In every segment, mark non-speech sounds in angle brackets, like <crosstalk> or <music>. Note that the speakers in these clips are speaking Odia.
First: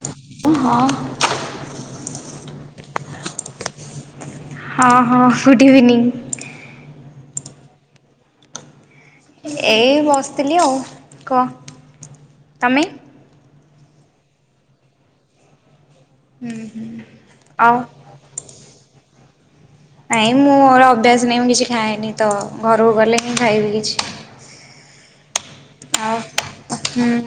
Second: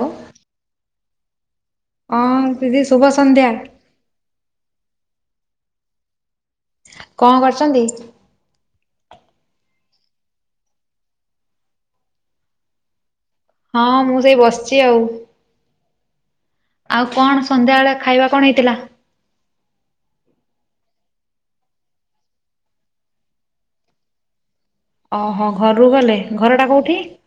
ହ୍ୟାଲୋ ଏ ହଁ ହଁ ଦିଦି ଶୁଭ ସନ୍ଧ୍ୟା। ହଁ ହଁ ଗୁଡ଼୍ ଇଭିନିଂ। କଣ କରୁଚନ୍ତି? ଏଇ ବସିଥିଲି ଆଉ କୁହ ତମେ? ହଁ ମୁଁ ସେଇ ବସିଚି ଆଉ ହୁଁ ଆଉ କଣ ଆଉ ସନ୍ଧ୍ୟାବେଳେ ଖାଇବା କଣ ହେଇଥିଲା? ନାଇଁ ମୁଁ ମୋର ଅଭ୍ୟାସ ନାହିଁ ମୁଁ କିଛି ଖାଏନି ତ ଘରକୁ ଗଲେ ହିଁ ଖାଇବି କିଛି। ଓହୋ ଘରରୁ ଆଉ ଗଲେ ଘରଟା କୋଉଠି? ହୁଁ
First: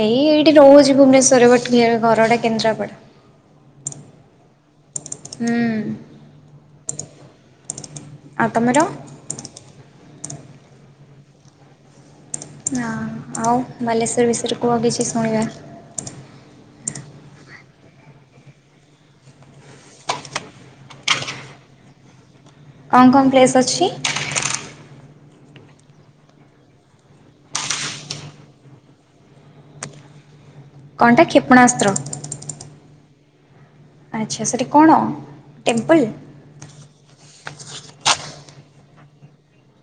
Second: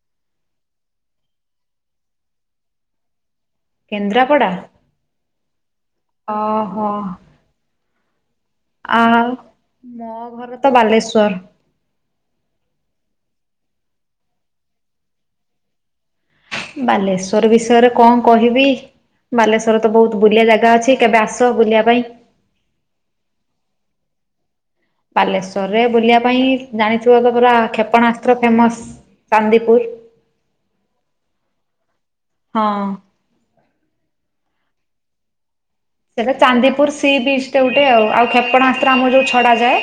ଏଇ ଏଇଠି ରହୁଛି ଭୁବନେଶ୍ଵରରେ ବଟ୍ ଇଏ ଘରଟା କେନ୍ଦ୍ରାପଡା। କେନ୍ଦ୍ରାପଡ଼ା। ହୁଁ। ଓହୋ। ଆଉ ତମର? ଆଉ ମୋ ଘର ତ ବାଲେଶ୍ଵର। ନା ଆଉ ବାଲେଶ୍ୱର ବିଷୟରେ କୁହ କିଛି ଶୁଣିବା। ବାଲେଶ୍ଵର ବିଷୟରେ କଣ କହିବି? ବାଲେଶ୍ୱର ତ ବହୁତ ବୁଲିଆ ଜାଗା ଅଛି କେବେ ଆସ ବୁଲିବା ପାଇଁ? କଣ କଣ ପ୍ଲେସ୍ ଅଛି? ବାଲେଶ୍ଵରରେ ବୁଲିବା ପାଇଁ ଜାଣିଥିବ ତ ପୁରା କ୍ଷେପଣାସ୍ତ୍ର ଫେମସ। ଚାନ୍ଦିପୁର। କଣଟା? କ୍ଷେପଣାସ୍ତ୍ର। ହଁ। ଆଚ୍ଛା ସେଠି କଣ ଟେମ୍ପଲ୍? ସେଇଟା ଚାନ୍ଦିପୁର ସି ବିଚ୍ ଟେ ଗୋଟେ ଆଉ ଆଉ କ୍ଷେପଣାସ୍ତ୍ର ଆମର ଯେଉଁ ଛଡ଼ାଯାଏ।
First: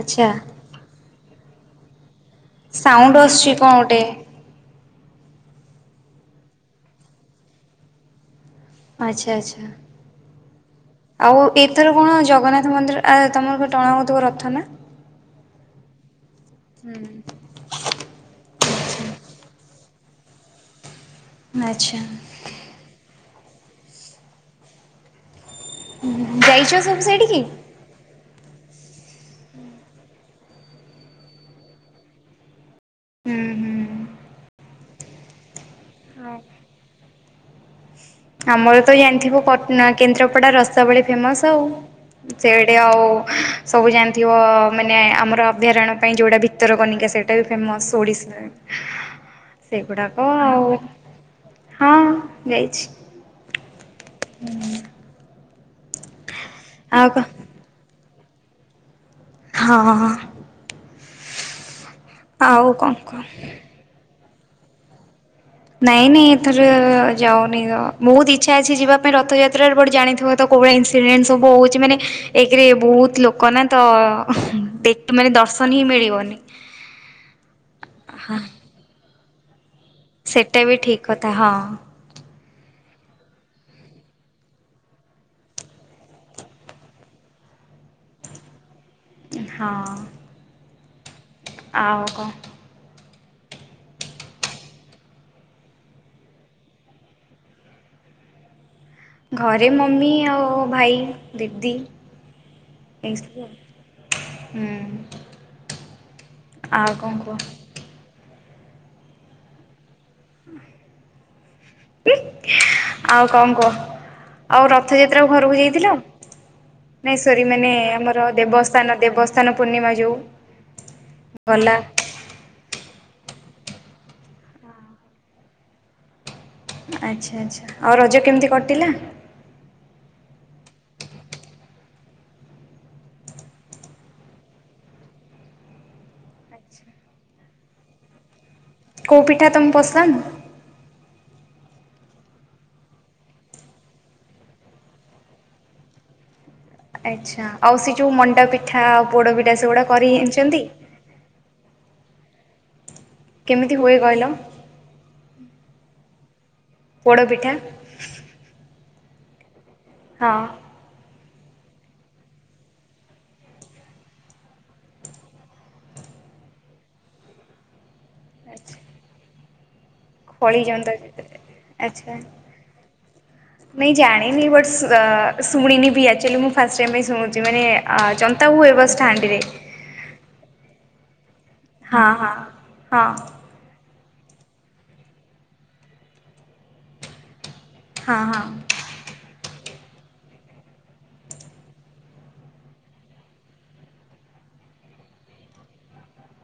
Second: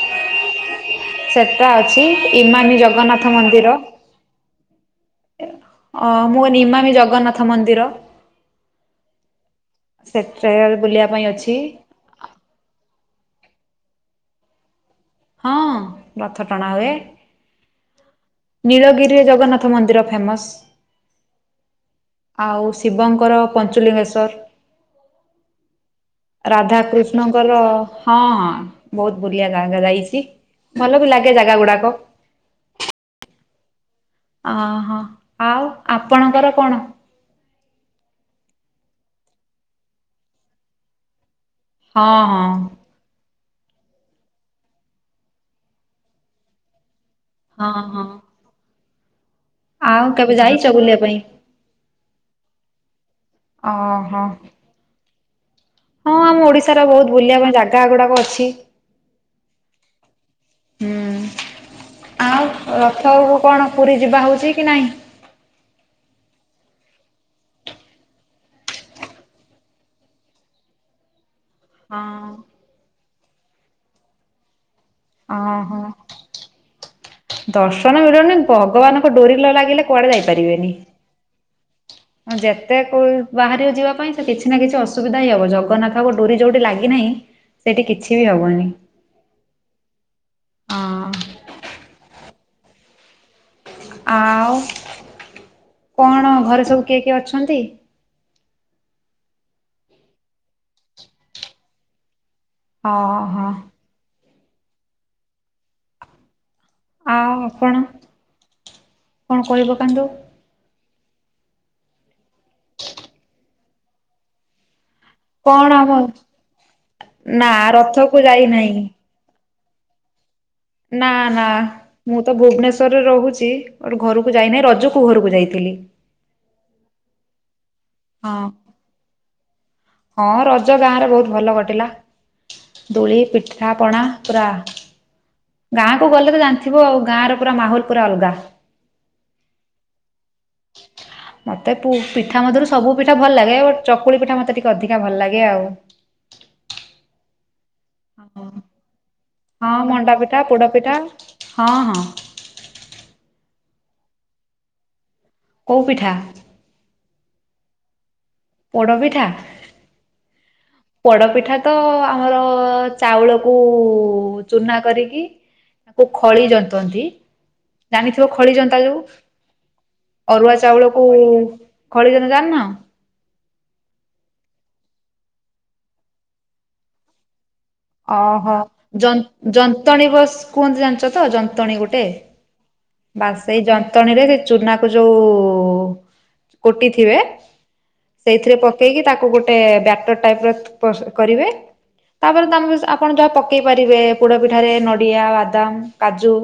ଆଚ୍ଛା। <unintelligible> ସେଟା ଅଛି ଇମାମୀ ସାଉଣ୍ଡ ଜଗନ୍ନାଥ ଆସୁଛି କଣ ମନ୍ଦିର। ଗୋଟେ? ଅ ମୁଁ କାଇଲି ଇମାମୀ ଜଗନ୍ନାଥ ମନ୍ଦିର। ଆଚ୍ଛା ଆଚ୍ଛା ସେଠା ବୁଲିବା ପାଇଁ ଆଉ ଅଛି ଏଇଥିରୁ କଣ ଜଗନ୍ନାଥ ମନ୍ଦିର? ଆ ତୁମର ଟଣା ହେଉଥିବ ରଥ ନା? ହଁ ରଥ ଟଣା ହୁଏ। ହୁଁ ନୀଳଗିରିରେ ଜଗନ୍ନାଥ ମନ୍ଦିର ଫେମସ। ଆଚ୍ଛା। ଆଉ ଶିବଙ୍କର ପଞ୍ଚୁଲିଙ୍ଗେଶ୍ୱର। ଯାଇଛ ରାଧା ସବୁ ସେଇଠିକି? କୃଷ୍ଣଙ୍କର ହଁ ହଁ ବହୁତ ବୁଲିଆ ଜାଗା ଯାଇଛି ଭଲ ବି ଲାଗେ ଜାଗା ଗୁଡାକ। ହୁଁ ହୁଁ। ଅହୋ। ଆଉ ଆଉ ଆପଣଙ୍କର କଣ? ଆମର ତ ଜାଣିଥିବ କେନ୍ଦ୍ରାପଡା ରସାବଳି ଫେମସ ଆଉ। ହଁ ହଁ ସେଡି ଆଉ ସବୁ ଜାଣିଥିବ ମାନେ ଆମର ଅଭୟାରଣ୍ୟ ପାଇଁ ଯେଉଁଟା ଭିତରକନିକା ସେଇଟା ବି ହଁ ଫେମସ୍ ହଁ ଓଡ଼ିଶା। ଆଉ ସେଗୁଡାକ କେବେ ଆଉ ଯାଇଛ ବୁଲିବା ପାଇଁ? ହଁ ଯାଇଛି। ଓହୋ। ହଁ ଆମ ଓଡିଶାର ଆଉ ବହୁତ କଣ ବୁଲିବା ପାଇଁ ଜାଗା ଗୁଡାକ ଅଛି। ହଁ ହଁ ହଁ। ହୁଁ ଆଉ କଣ ରଥ କୁହ? କଣ ପୁରୀ ଯିବା ହଉଛି କି ନାଇଁ? ନାଇଁ ନାଇଁ ଏଥର ଯାଉନି ତ ବହୁତ୍ ଇଚ୍ଛା ଅଛି ଯିବା ପାଇଁ ରଥଯାତ୍ରାରେ ବଟ୍ ଜାଣିଥିବ ତ କୋଉଭଲିଆ ଇନ୍ସିଡେଣ୍ଟ ବହୁତ୍ ମାନେ ହଁ ଏକରେ ବହୁତ୍ ଲୋକ ନା ତ ମାନେ ଦର୍ଶନ ଓହୋ ହିଁ ମିଳିବନି। ଦର୍ଶନ ମିଳିବନି ଭଗବାନଙ୍କ ଡୋରିନ ନ ଲାଗିଲେ କୁଆଡେ ସେଇଟା ବି ଠିକ୍ କଥା ହଁ। ହଁ ଯେତେ ବାହାରି ଯିବା ପାଇଁ ସେ କିଛି ନା କିଛି ଅସୁବିଧା ହିଁ ହବ ଜଗନ୍ନାଥଙ୍କ ଡୋରି ଯୋଉଠି ଲାଗିନାହିଁ ସେଇଠି କିଛି ବି ହବନି। ହଁ। ହଁ ଆଉ କଣ? ଆଉ କଣ ଘରେ ସବୁ କିଏ କିଏ ଅଛନ୍ତି? ଘରେ ମମି ଆଉ ଭାଇ, ଦିଦି ଏଇ ଓହୋ ସବୁ। ହୁଁ। <inaudible> ଆ କଣ କୁହ ଆପଣ କଣ କହି ପକାନ୍ତୁ? <unintelligible> ଆଉ କଁ କୁଅ? ଆଉ ରଥଯାତ୍ରା କୁ ଘରକୁ କଣ ଆମ ଯାଇଥିଲୁ ନାଇଁ ଶରୀ ନା ମାନେ ରଥକୁ ଆମର ଯାଇନାହିଁ ଦେବସ୍ତାନ ଦେବସ୍ ସ୍ନାନ ପୂର୍ଣ୍ଣିମା ଯୋଉ। ନାଁ ନାଁ। ଗଲା। ମୁଁ ତ ଭୁବନେଶ୍ୱରରେ ରହୁଚି ବଟ୍ ଘରକୁ ଯାଇନେଇ ରଜକୁ ଘରକୁ ଯାଇଥିଲି। ଆଚ୍ଛା ଆଚ୍ଛା ଆଉ ରଜ ହଁ କେମିତି କଟିଲା? ହଁ ରଜ ଗାଁ ରେ ବହୁତ୍ ଭଲ କଟିଲା। ଦୋଳି ପିଠାପଣା ପୁରା ଗାଁକୁ ଗଲେ ତ ଜାଣିଥିବ ଆଉ ଗାଁ ର ପୁରା ମାହୋଲ୍ ପୁରା ଅଲଗା। କୋଉ ପିଠା ତମକୁ ପସନ୍? ମତେ ପୁ ପିଠା ମଧ୍ୟ ରୁ ସବୁ ପିଠା ଭଲ ଲାଗେ ବଟ୍ ଚକୁଳି ପିଠା ମତେ ଟିକେ ଅଧିକା ଭଲ ଲାଗେ ଆଉ। ଆଚ୍ଛା ଆଉ ସେ ଯୋଉ ମଣ୍ଡା ହଁ ପିଠା ଆଉ ପୋଡ ପିଠା ସେଗୁଡା କରି ଜାଣିଚନ୍ତି? କା ହଁ ହଁ। କେମିତି ହୁଏ କହିଲ? କୋଉ ପିଠା? ପୋଡ଼ପିଠା। ପୋଡ଼ପିଠା। ହଁ। ପୋଡପିଠା ତ ଆମର ଚାଉଳକୁ ଚୁନା କରିକି ତାକୁ ଖଳି ଜନ୍ତନ୍ତି। ଜାଣିଥିବ ଆଚ୍ଛା ଖଳିଜନ୍ତା ଯୋଉ ଅରୁଆ ଖଳି ଜନ୍ତା ଚାଉଳକୁ ଭିତରେ ଆଚ୍ଛା ଖଳିଜନ୍ତା ଜାଣିନ? ନାଇଁ ଜାଣିନି ବଟ୍ ସ ଶୁଣିନି ବି ଆକ୍ଚୁଆଲି ମୁଁ ଫାଷ୍ଟ ଟାଇମ୍ ପାଇଁ ଶୁଣୁଚି ମାନେ ଜନ୍ତା ଓହୋ ହୁଏ ବସ୍ ହାଣ୍ଡିରେ ଯନ୍ତ ଯନ୍ତଣୀ ବସ୍ କୁହନ୍ତି ଜାଣିଚ ତ ଯନ୍ତଣୀ ଗୋଟେ? ହଁ ହଁ ହଁ ବାସ୍ ସେଇ ଯନ୍ତଣୀରେ ସେ ଚୁନା କୁ ଯୋଉ କୁଟିଥିବେ ହଁ ହଁ ସେଇଥିରେ ପକେଇକି ତାକୁ ଗୋଟେ ବ୍ୟାଟର ଟାଇପ୍ ର ପ୍ରସ୍ତୁତ କରିବେ। ତାପରେ ତ ଆମ୍ ଆପଣ ଯାହା ପକେଇ ପାରିବେ ପୋଡ ପିଠାରେ ନଡିଆ ବାଦାମ କାଜୁ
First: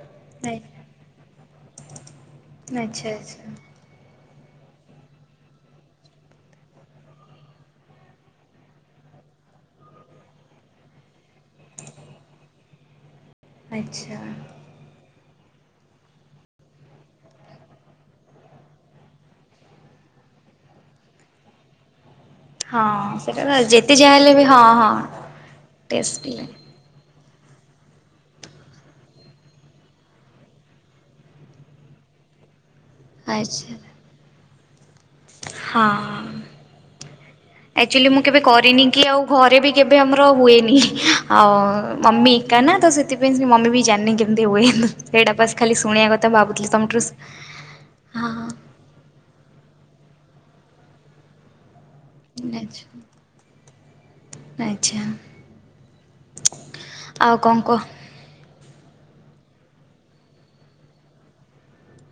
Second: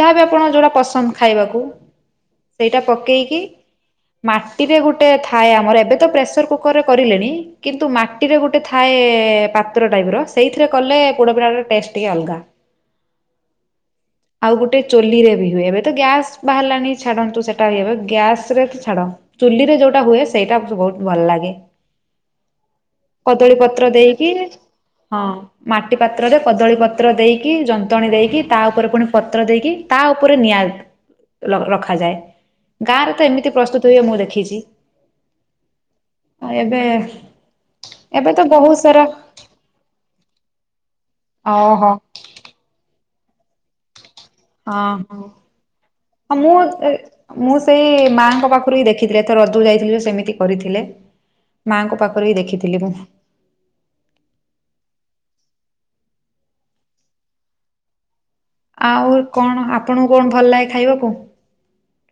ଯାହାବି ଆପଣଙ୍କ ଯୋଉଟା ପସନ୍ଦ ଖାଇବାକୁ ସେଇଟା ଆଚ୍ଛା ପକେଇକି ଆଚ୍ଛା ମାଟିରେ ଗୋଟେ ଥାଏ ଆମର ଏବେ ତ ପ୍ରେସର୍ କୁକର ରେ କରିଲେଣି କିନ୍ତୁ ମାଟ୍ ମାଟିରେ ଗୋଟେ ଥାଏ ପାତ୍ର ଟାଇପ୍ ର ସେଇଥିରେ କଲେ ପୋଡ ପିଠା ଟା ଟେଷ୍ଟ ଟିକେ ଅଲଗା। ଆଚ୍ଛା। ଆଉ ଗୋଟେ ଚୁଲି ରେ ବି ହୁଏ ଏବେ ତ ଗ୍ୟାସ୍ ବାହାରିଲାଣି ଛାଡନ୍ତୁ ସେଟା ହୁଏ ଗ୍ୟାସ୍ ରେ ଛାଡ ଚୁଲିରେ ଯୋଉଟା ହୁଏ ସେଇଟା ମତେ ବହୁତ୍ ଭଲ ଲାଗେ। ହଁ କଦଳୀ ସେଟା ପତ୍ର ଯେତେ ଯାହା ଦେଇକି ହେଲେ ବି ହଁ ମାଟି ଟେଷ୍ଟି ପାତ୍ରରେ ଲାଗେ କଦଳୀ ପତ୍ ପତ୍ର ଦେଇକି ଯନ୍ତଣୀ ଦେଇକି ତା ଉପରେ ପୁଣି ପତ୍ର ଦେଇକି ତା ଉପରେ ନିଆ ଲ ରଖାଯାଏ। ଗାଁରେ ତ ଏମିତି ଆଚ୍ଛା ପ୍ରସ୍ତୁତ ହୁଏ ମୁଁ ଦେଖିଚି। ହଁ। ଆଉ ଏବେ ଆକ୍ଚୁଆଲି ମୁଁ ଏବେ କେବେ ତ ବହୁ କରିନି କି ସାରା ଆଉ ଘରେ ବି କେବେ ଆମର ହୁଏନି ଆଉ ଓହୋ ମମି ଏକା ନା ତ ସେତ୍ ସେଥିପାଇଁ ସେ ମମି ବି ଜାଣିନି କେ କେମିତି ହୁଏ ହଁ ହଁ ସେଇଟା ବାସ୍ ଖାଲି ଶୁଣିଆ କଥା ହଁ ମୁଁ ଭାବୁଥିଲି ତମଠାରୁ ସି ମୁଁ ସେଇ ମାଆଙ୍କ ପାଖରୁ ହିଁ ଦେଖିଥିଲେ ଏଥର ରଜକୁ ଯାଇଥିଲି ଯେ ସେମିତି କରିଥିଲେ ମାଆଙ୍କ ପାଖରୁ ହି ଦେଖିଥିଲି ଆଚ୍ଛା ମୁଁ। ଆଚ୍ଛା। ଆଉ କଁ କୁଅ? ଆଉ କଣ ଆପଣଙ୍କୁ କଣ ଭଲ ଲାଗେ ଖାଇବାକୁ?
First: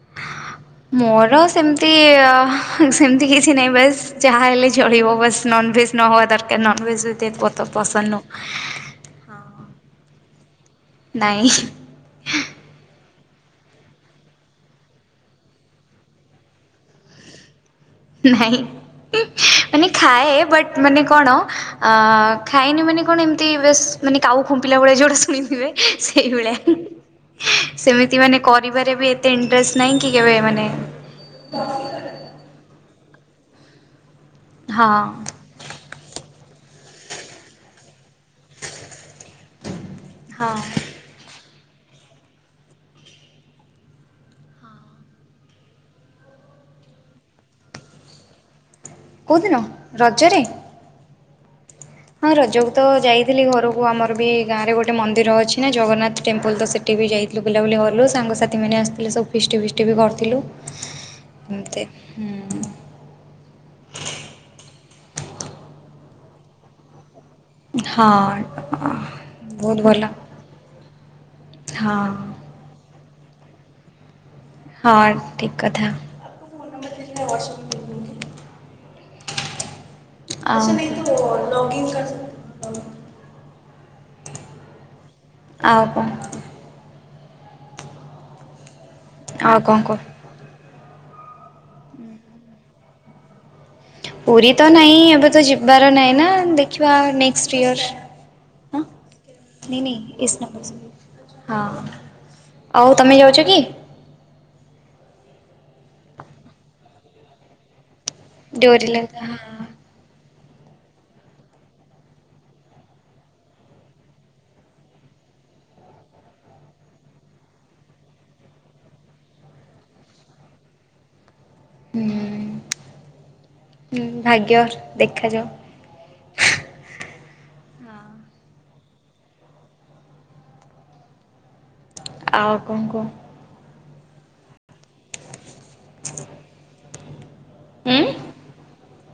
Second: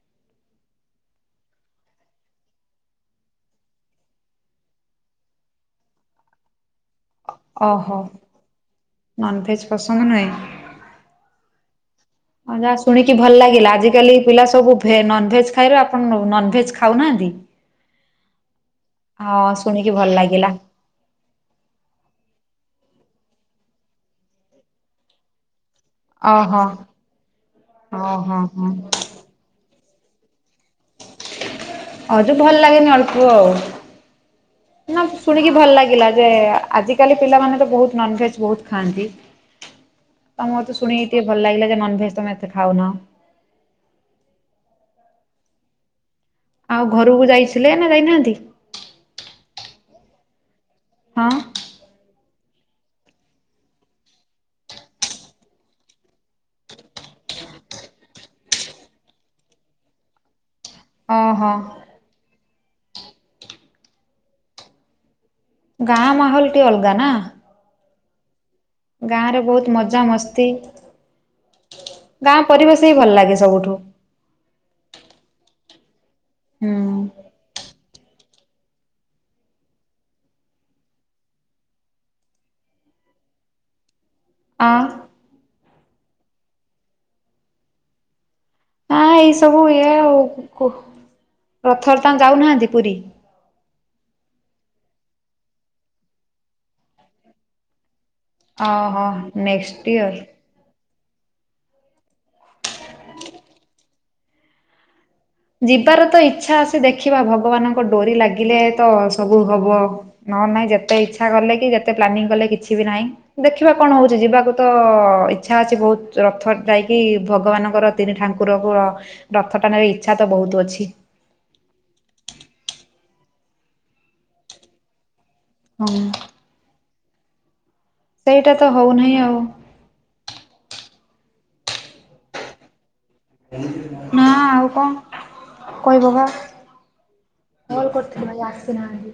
<inaudible> ମୋର ସେମିତି ସେମିତି କିଛି ନାହିଁ ବାସ୍ ଯାହା ହେଲେ ଚାଲିବ ବାସ୍ ନନଭେଜ୍ ନ ହେବା ଦରକାର ନନଭେଜ୍ ଏତେ ପସନ୍ଦ ନୁହ। ନନଭେଜ୍ ପସଙ୍ଗ ନୁହେଁ? ନାହିଁ। ହ <inaudible> ହଁ ଯାହା ଶୁଣିକି ଭଲ ଲାଗିଲା ଆଜିକାଲି ପିଲା ସବୁ ଭେଜ୍ ନନଭେଜ୍ ଖାଇଲେ ଆପଣ ନନଭେଜ୍ ଖାଉନାହାନ୍ତି? ନାଇଁ ହଁ ମାନେ ଶୁଣିକି ଭଲ ଖାଏ ଲାଗିଲା ବାଟ୍ ମାନେ କଣ ଆଁ ଖାଇନି ମାନେ କଣ ଏମିତି ବେଶ୍ ମାନେ କାଉ ଫୁମ୍ପିଲା ଭଳିଆ ଯେଉଁଟା ଶୁଣି ଥିବେ। ଓହୋ। ସେଇଭଳିଆ ହଁ ସେମିତି ହଁ ମାନେ ହଁ କରିବାରେ ବି ଏତେ ଇଣ୍ଟରେଷ୍ଟ ନାହିଁ କି କେବେ ମାନେ ଆଉ ତ ଭଲ ଲାଗେନି ଅଳ୍ପ ଆଉ ହଁ। ନା ଶୁଣିକି ଭଲ ଲାଗିଲା ଯେ ଆଜିକାଲି ପିଲାମାନେ ତ ବହୁତ୍ ନନଭେଜ୍ ବହୁତ ଖାଆନ୍ତି। ହଁ ତମଠୁ ଶୁଣି ଟିକେ ଭଲ ଲାଗିଲା ଯେ ନନଭେଜ୍ ତମେ ଏତେ ଖାଉନ। ଆଉ ଘରକୁ ଯାଇ ସିଲେଇ ନା ଯାଇନାହାନ୍ତି? କଉଦିନ ରଜରେ? ହଁ। ହଁ ରଜକୁ ତ ଯାଇଥିଲି ଘରକୁ ଆମର ବି ଗାଁ ରେ ଗୋଟେ ମନ୍ଦିର ଅଛି ନା ଜଗନ୍ନାଥ ଟେମ୍ପଲ ତ ସେ ଏବେ ଯାଇଥିଲୁ ବୁଲାବୁଲି କଲୁ ସାଙ୍ଗସାଥି ମାନେ ଆସିଥିଲେ ସବୁ ଫିଷ୍ଟି ଫିଷ୍ଟି ବି କରିଥିଲୁ। ହଁ ହଁ। ଏମିତି ହୁଁ। ଗାଁ ମାହଲଟି ଅଲଗା ନା? ହଁ। ଗାଁରେ ବହୁତ ମଜା ମସ୍ତି ହଁ ଗାଁ ପରିବେଶ ହିଁ ଭଲ ଲାଗେ ସବୁଠୁ। ହଁ ଠିକ୍ କଥା। ହୁଁ ଆ ନା ଲଗିଇନ କର <inaudible> ଅ <inaudible> ଆଉ ପା ହଁ ଏଇ ଆଉ ସବୁ କଣ ଇଏ କହ? ଆଉ ରଥରେ ତାଙ୍କ ଯାଉନାହାନ୍ତି ପୁରୀ? ପୁରୀ ତ ନାହିଁ ଏବେ ତ ଯିବାର ନାହିଁ ନା ଦେଖିବା ନେକ୍ସଟ୍ ଇୟର୍। ହଁ ଓହୋ ନିଁ ନେକ୍ସଟ ନି ଇୟର। ହଁ ଆଉ ତମେ ଯାଉଛ କି? ଯିବାର ତ ଇଚ୍ଛା ଆସି ଦେଖିବା ଭଗବାନଙ୍କ ଡୋରି ଲାଗିଲେ ତ ଡୋରି ଲାଗିଲା ସବୁ ହଁ ହବ। ନଲେ ନାହିଁ ଯେତେ ଇଚ୍ଛା କଲେ କି ଯେତେ ପ୍ଲାନିଂ କଲେ କିଛି ବି ନାହିଁ। ଦେଖିବା କଣ ହଉଛି ଯିବାକୁ ତ ଇଚ୍ଛା ଅଛି ବହୁତ ରଥ ଯାଇକି ଭଗବାନଙ୍କର ତିନି ଠାକୁରଙ୍କ ରଥ ଟାଣିବାରେ ଇଚ୍ଛା ତ ବହୁତ ଅଛି। ହୁଁ ହୁଁ ଭାଗ୍ୟ ଦେଖାଯାଉ। ହୁଁ। ସେଇଟା ତ ହଉନାହିଁ ଆଉ। ଆଉ କଣ କୁହ? ନା ଆଉ କଣ କହିବ ବା? କଲ୍ ଉଁ କରିଥିଲି ଭାଇ ଆସିନାହାନ୍ତି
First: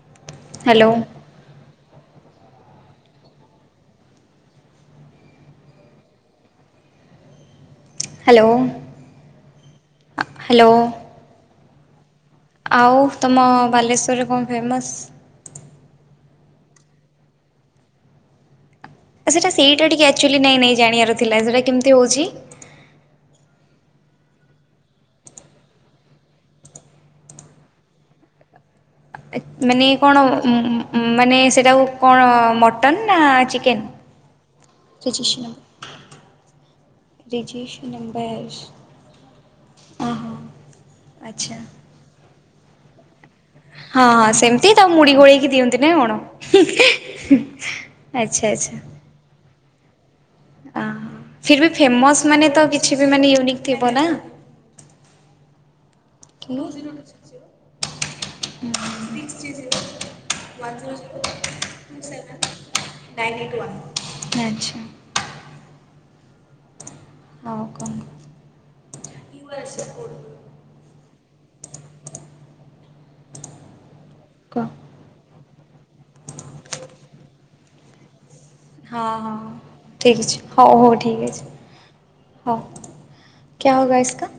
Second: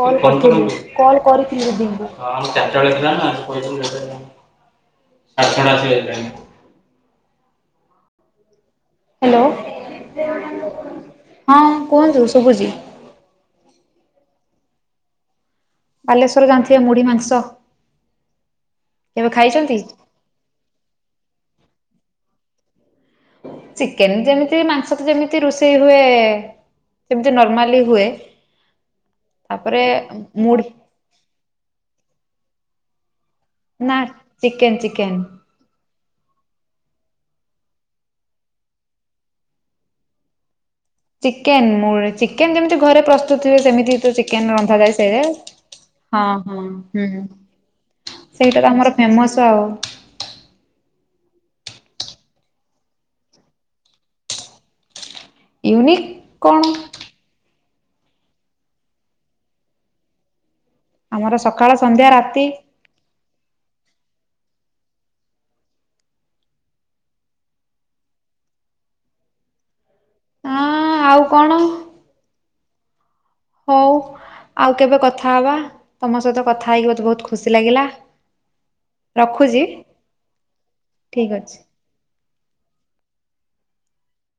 କଲ କରିଥିଲୁ ହ୍ୟାଲୋ କଲ୍ କରିଥିଲି ଦିଦିଙ୍କୁ ହଁ ଚାରିଟା ପାଠଡ଼ାସ <unintelligible> ହାଲୋ। ହାଲୋ ହଁ କୁହନ୍ତୁ ଶୁଭୁଚି। ଆଉ ତୁମ ବାଲେଶ୍ୱରରେ କଣ ଫେମସ୍ ବାଲେଶ୍ୱର ଜାଣିଥିବେ ମୁଢୀ ମାଂସ। କେବେ ଆ ସେଟା ଖାଇଛନ୍ତି ସେଇଟା ଟିକେ ଆକ୍ଚୁଆଲି ନାଇଁ ନାଇଁ ଜାଣିବାରଥିଲା ସେଇଟା କେମିତି ହେଉଚି? ଚିକେନ ଯେମିତି ମାଂସ ତ ଯେମିତି ରୋଷେଇ ହୁଏ। ଯେମିତି ନର୍ମାଲି ହୁଏ। ତାପରେ ମାନେ କଣ ମୁଢ଼ି ମାନେ ସେଟାକୁ କଣ ମଟନ୍ ନା ଚିକ୍ ନା chicken chicken chicken <unintelligible> register number ହଁ ହଁ। ଚିକେନ୍ ମୁ ଚିକେନ୍ ଯେମିତି ଘରେ ପ୍ରସ୍ତୁତ ହୁଏ ସେମିତି ହଁ ତ ଚିକେନ ସେମିତି ରନ୍ଧାଯାଏ ତାକୁ ସେ ମୁଡି ଗୋଳେଇକି ଦିଅନ୍ତି ନା କଣ? ହଁ ଆଚ୍ଛା। ଏଇଟା ତ ଆମର ଫେମସ ଆଉ। ଆ ଫିର ବି ଫେମସ୍ ମାନେ ତ କିଛି ବି ମାନେ ୟୁନିକ ଥିବ ନା? ୟୁନିକ୍ କଣ no zero two six G ଆମର ସକାଳ ସନ୍ଧ୍ୟା ରାତି <unintelligible> ଆଚ୍ଛା <unintelligible> ହଁଉ କଷ <unintelligible> ଆଁ ଆଉ କଣ? ହଉ। କୁହ ଆଉ କେବେ କଥା ହବା ତମ ସହିତ କଥା ହେଇକି ମୋତେ ବହୁତ ଖୁସି ଲାଗିଲା। ହଁ ହଁ ରଖୁଛି ଠିକ୍ ଅଛି ହଉ ହଉ ଠିକ୍ ଅଛି। ହଁ କ୍ୟା ହୋଗା ଇସ୍କା?